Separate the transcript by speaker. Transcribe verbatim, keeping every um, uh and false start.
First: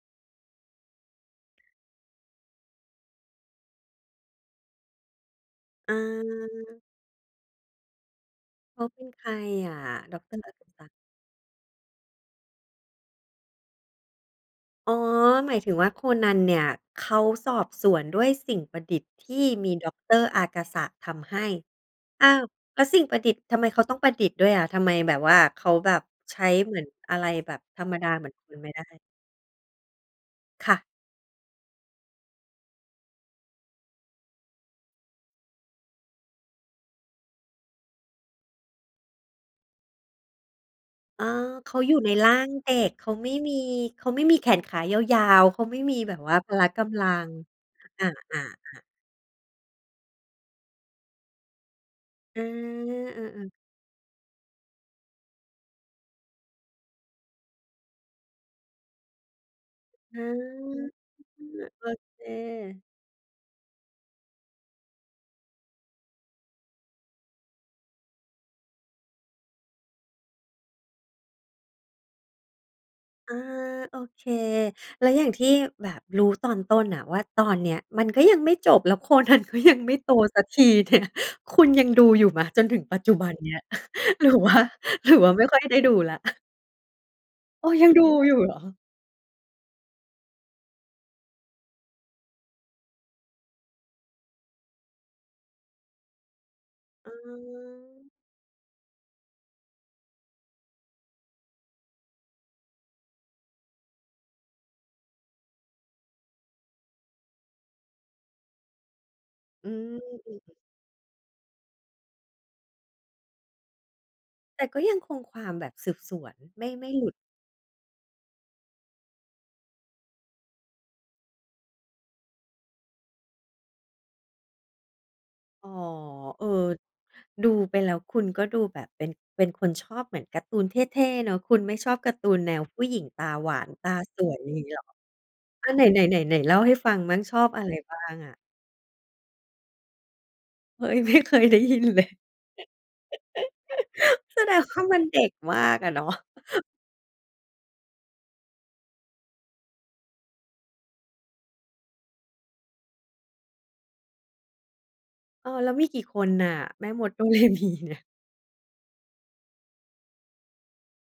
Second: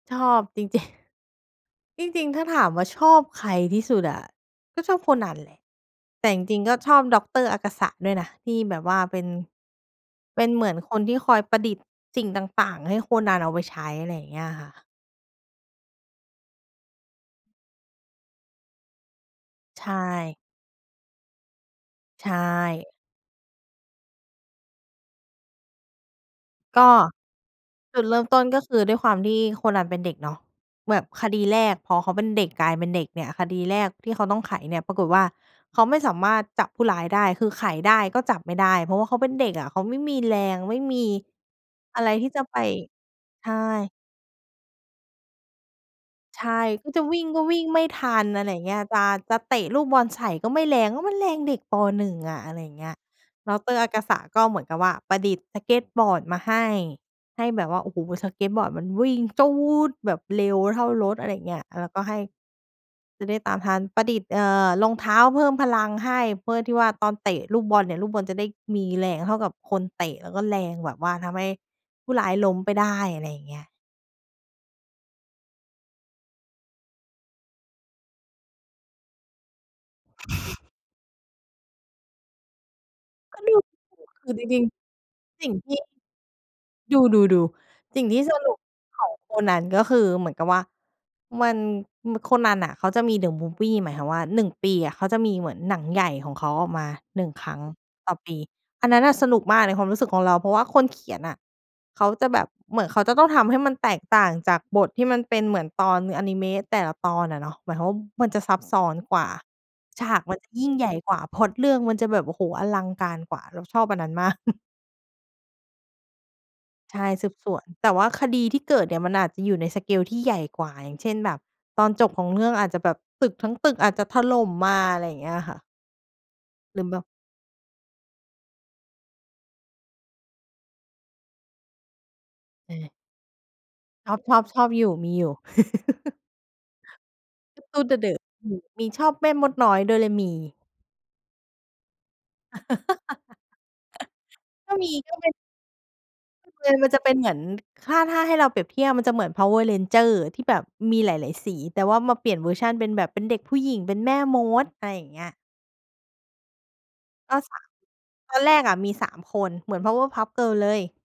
Speaker 1: ชอบจริง จริง จริง ๆ ถ้าถามว่าชอบใครที่สุดอะ? ก็ชอบโคนันแหละ แต่จริง ๆ ก็
Speaker 2: อา
Speaker 1: ชอบดอกเตอร์อากาสะด้วยนะ ที่แบ
Speaker 2: เข
Speaker 1: บ
Speaker 2: า
Speaker 1: ว
Speaker 2: เ
Speaker 1: ่
Speaker 2: ป
Speaker 1: า
Speaker 2: ็น
Speaker 1: เป
Speaker 2: ใค
Speaker 1: ็น
Speaker 2: รอะ ดอกเตอ
Speaker 1: เ
Speaker 2: ร
Speaker 1: ป
Speaker 2: ์
Speaker 1: ็
Speaker 2: อ
Speaker 1: น
Speaker 2: า
Speaker 1: เ
Speaker 2: ก
Speaker 1: หม
Speaker 2: า
Speaker 1: ือน
Speaker 2: สะ?
Speaker 1: คนที่คอยประดิษฐ์สิ่งต่าง ๆ ให้โคนันเอาไว้ใช้ อะไรอย่างเงี้ยค่ะ
Speaker 2: อ๋อ หมายถึงว่าโคนันเนี่ยเขาสอบสวนด้วยสิ่งประดิษฐ์ที่มี
Speaker 1: ใช
Speaker 2: ด็อกเตอร์
Speaker 1: ่
Speaker 2: อากาสะทำให้ อ
Speaker 1: ใช
Speaker 2: ้าว แล้ว
Speaker 1: ่
Speaker 2: สิ่งประดิษฐ์ ทำไมเขาต้องประดิษฐ์ด้วยอะ? ทำไมแบบว่าเขาแบบใช้เหมื
Speaker 1: ก
Speaker 2: อน
Speaker 1: ็
Speaker 2: อะไรแบบธรรม
Speaker 1: จุ
Speaker 2: ด
Speaker 1: ด
Speaker 2: า
Speaker 1: เริ่
Speaker 2: เห
Speaker 1: ม
Speaker 2: มือน
Speaker 1: ต้น
Speaker 2: ค
Speaker 1: ก
Speaker 2: น
Speaker 1: ็
Speaker 2: ไม
Speaker 1: ค
Speaker 2: ่
Speaker 1: ื
Speaker 2: ได
Speaker 1: อ
Speaker 2: ้?
Speaker 1: ด้วยความที่โคนันเป็นเด็กเนาะ
Speaker 2: ค่ะ
Speaker 1: แบบคดีแรกพอเขาเป็นเด็ก กลายเป็นเด็กเนี่ย คดีแรกที่เขาต้องไขเนี่ยปรากฏว่า เขาไม่สามารถจับผู้ร้ายได้ คือไขได้ก็จับไม่ได้ เพราะเขาเป็นเด็กอะ เขาไม่มีแรง ไม่มี
Speaker 2: อ๋อ เขาอยู่
Speaker 1: อะไ
Speaker 2: ใ
Speaker 1: ร
Speaker 2: น
Speaker 1: ท
Speaker 2: ร
Speaker 1: ี
Speaker 2: ่
Speaker 1: ่
Speaker 2: า
Speaker 1: จะ
Speaker 2: ง
Speaker 1: ไป
Speaker 2: เด็ก เขาไม่
Speaker 1: ใช
Speaker 2: มี
Speaker 1: ่
Speaker 2: เขาไม่มีแขนขายาว ๆ เขาไม่มีแบบว่า
Speaker 1: ใช
Speaker 2: พล
Speaker 1: ่
Speaker 2: ะก
Speaker 1: ก็จ
Speaker 2: ำ
Speaker 1: ะ
Speaker 2: ลั
Speaker 1: วิ่ง
Speaker 2: ง
Speaker 1: ก็วิ่งไม่ท
Speaker 2: อ
Speaker 1: ัน อ
Speaker 2: า
Speaker 1: ะไรอย่างเงี้ย
Speaker 2: ๆ ๆ
Speaker 1: จะ จะเตะลูกบอลใส่ก็ไม่แรง เพราะมันแรงเด็ก ป. หนึ่ง อ
Speaker 2: อ
Speaker 1: ะ
Speaker 2: า
Speaker 1: อะไรอย่างเงี้ย
Speaker 2: เออ
Speaker 1: ด
Speaker 2: ๆ
Speaker 1: อกเตอร์อากาสะก็เหมือนกับว่าประดิษฐ์สเกตบอร์ดมาให้ ให้แบบว่า โอ้โฮ สเกตบอร์ดมันวิ่งจู๊ดแบ
Speaker 2: อ
Speaker 1: บ
Speaker 2: า
Speaker 1: เร็วเท่ารถ อะไรอย่างเงี้ย แ
Speaker 2: โ
Speaker 1: ล
Speaker 2: อ
Speaker 1: ้วก็ให
Speaker 2: เ
Speaker 1: ้
Speaker 2: ค
Speaker 1: จะได้ตามทัน ประดิษฐ์ เอ่อ รองเท้าเพิ่มพลังให้ เพื่อที่ว่าตอนเตะลูกบอลเนี่ย ลูกบอลจะได้มีแรงเท่ากับคนเตะ แล้วก็แรงแบบว่าทำให้ผู้ร้ายล้มไปได้ อะไร
Speaker 2: อ
Speaker 1: อ
Speaker 2: า
Speaker 1: ย่างเงี้ย
Speaker 2: โอเค แล้วอย่างที่แบบรู้ตอนต้นน่ะว่า ตอนเนี้ยมันก็ยังไม่จบ แล้ว โคนันก็ยัง ไม่โตสักที เนี่ย คุณยังดูอยู่ไหม จนถึงปัจจุบัน
Speaker 1: ก็
Speaker 2: เ
Speaker 1: ด
Speaker 2: นี้
Speaker 1: ู
Speaker 2: ย
Speaker 1: [unintelligible]
Speaker 2: ห
Speaker 1: ค
Speaker 2: ร
Speaker 1: ื
Speaker 2: ือ
Speaker 1: อจ
Speaker 2: ว่า
Speaker 1: ริง
Speaker 2: หรือว่า ไ
Speaker 1: ๆ
Speaker 2: ม
Speaker 1: ส
Speaker 2: ่
Speaker 1: ิ่
Speaker 2: ค
Speaker 1: ง
Speaker 2: ่อย
Speaker 1: ท
Speaker 2: ได้
Speaker 1: ี่
Speaker 2: ดูแล้ว?
Speaker 1: ดู
Speaker 2: เอ
Speaker 1: ๆ
Speaker 2: อ ยัง
Speaker 1: ๆ ส
Speaker 2: ด
Speaker 1: ิ
Speaker 2: ู
Speaker 1: ่งที่
Speaker 2: อยู
Speaker 1: ส
Speaker 2: ่เ
Speaker 1: ร
Speaker 2: หร
Speaker 1: ุ
Speaker 2: อ?
Speaker 1: ปของโคนัน ก็คือเหมือนกับว่ามัน ม โคนันน่ะ เขาจะมี The Movie หมายความว่า หนึ่ง ปีอะ เขาจะมีเหมือนหนังใหญ่ของเขาออกมา
Speaker 2: อื
Speaker 1: หนึ่ง ครั้งต
Speaker 2: ม
Speaker 1: ่อปี อันนั้นน่ะสนุกมากในความรู้สึกของเรา เพราะว่าคนเขียนอะ เขาจะแบบ เหมือนเขาจะต้องทำให้มันแตกต่างจากบทที่มันเป็นเหมือนตอนอานิเมะแต่ละตอนอะเนาะ หมายความว่ามันจะซับซ้อนกว่า
Speaker 2: อืม
Speaker 1: ฉากมันจะยิ่งใหญ่กว่า พล็อตเรื่องมันจะแบบ โอ้โฮ อลังการกว่า เราชอบอันนั้นมาก
Speaker 2: แต่ก็ยังคงความแบบสืบสวน ไม่ ไม่
Speaker 1: ใช
Speaker 2: หล
Speaker 1: ่
Speaker 2: ุด
Speaker 1: สืบสวน แต่ว่าคดีที่เกิดเนี่ยมันอาจจะอยู่ใน สเกล ที่ใหญ่กว่า อย่างเช่น แบบตอนจบของเรื่อง อาจจะแบบตึกทั้งตึกอาจจะถล่มมา อะไรอย่างเงี้ยค่ะ
Speaker 2: อ๋อ เออ
Speaker 1: หรือแบบ
Speaker 2: ดูไปแล้วคุณก็ดูแบบเป็น เป็นคนชอบเหมือนการ์ตูนเท่ ๆ เนาะ คุณไม่ชอบการ์ตูนแนว
Speaker 1: อื
Speaker 2: ผู้
Speaker 1: ม
Speaker 2: หญิงตาหวาน ตา
Speaker 1: ชอ
Speaker 2: สวย
Speaker 1: บ ๆ
Speaker 2: อ
Speaker 1: ช
Speaker 2: ย่า
Speaker 1: อ
Speaker 2: งงี้
Speaker 1: บ
Speaker 2: เหร
Speaker 1: อ
Speaker 2: อ?
Speaker 1: ยู่ มีอยู่
Speaker 2: อะ ไหน ไหน ไหน ไหนเล่าให้ฟังมั่ง ชอบ
Speaker 1: ก
Speaker 2: อะ
Speaker 1: าร
Speaker 2: ไร
Speaker 1: ์ตูนเ
Speaker 2: บ้า
Speaker 1: ดอ
Speaker 2: ง
Speaker 1: ะ
Speaker 2: อะ?
Speaker 1: ๆ อืม มีชอบแม่มดน้อยโดเรมี
Speaker 2: เฮ้ย ไม่เคยได้ยินเลย แสดง
Speaker 1: ก
Speaker 2: ว
Speaker 1: ็
Speaker 2: ่า
Speaker 1: มี
Speaker 2: มัน
Speaker 1: ก
Speaker 2: เ
Speaker 1: ็
Speaker 2: ด็
Speaker 1: เป็
Speaker 2: ก
Speaker 1: น
Speaker 2: มากอะ เนาะ
Speaker 1: เออ มันจะเป็นเหมือน ถ้า ถ้าให้เราเปรียบเทียบ มันจะเหมือน Power Rangers ที่แบบมีหลาย ๆ สี แต่ว่ามาเปลี่ยนเวอร์ชันเป็นแบบ เป็นเด็กผู้หญิง เป็นแม่มด อะไรอย่างเงี้ย
Speaker 2: เออ แล้วมีกี่คนน่ะ แม่มด โด
Speaker 1: ก
Speaker 2: เ
Speaker 1: ็
Speaker 2: ร
Speaker 1: สา
Speaker 2: มีเนี่ย?
Speaker 1: ตอนแรกอะมี สาม คน เหมือน Powerpuff Girls เลย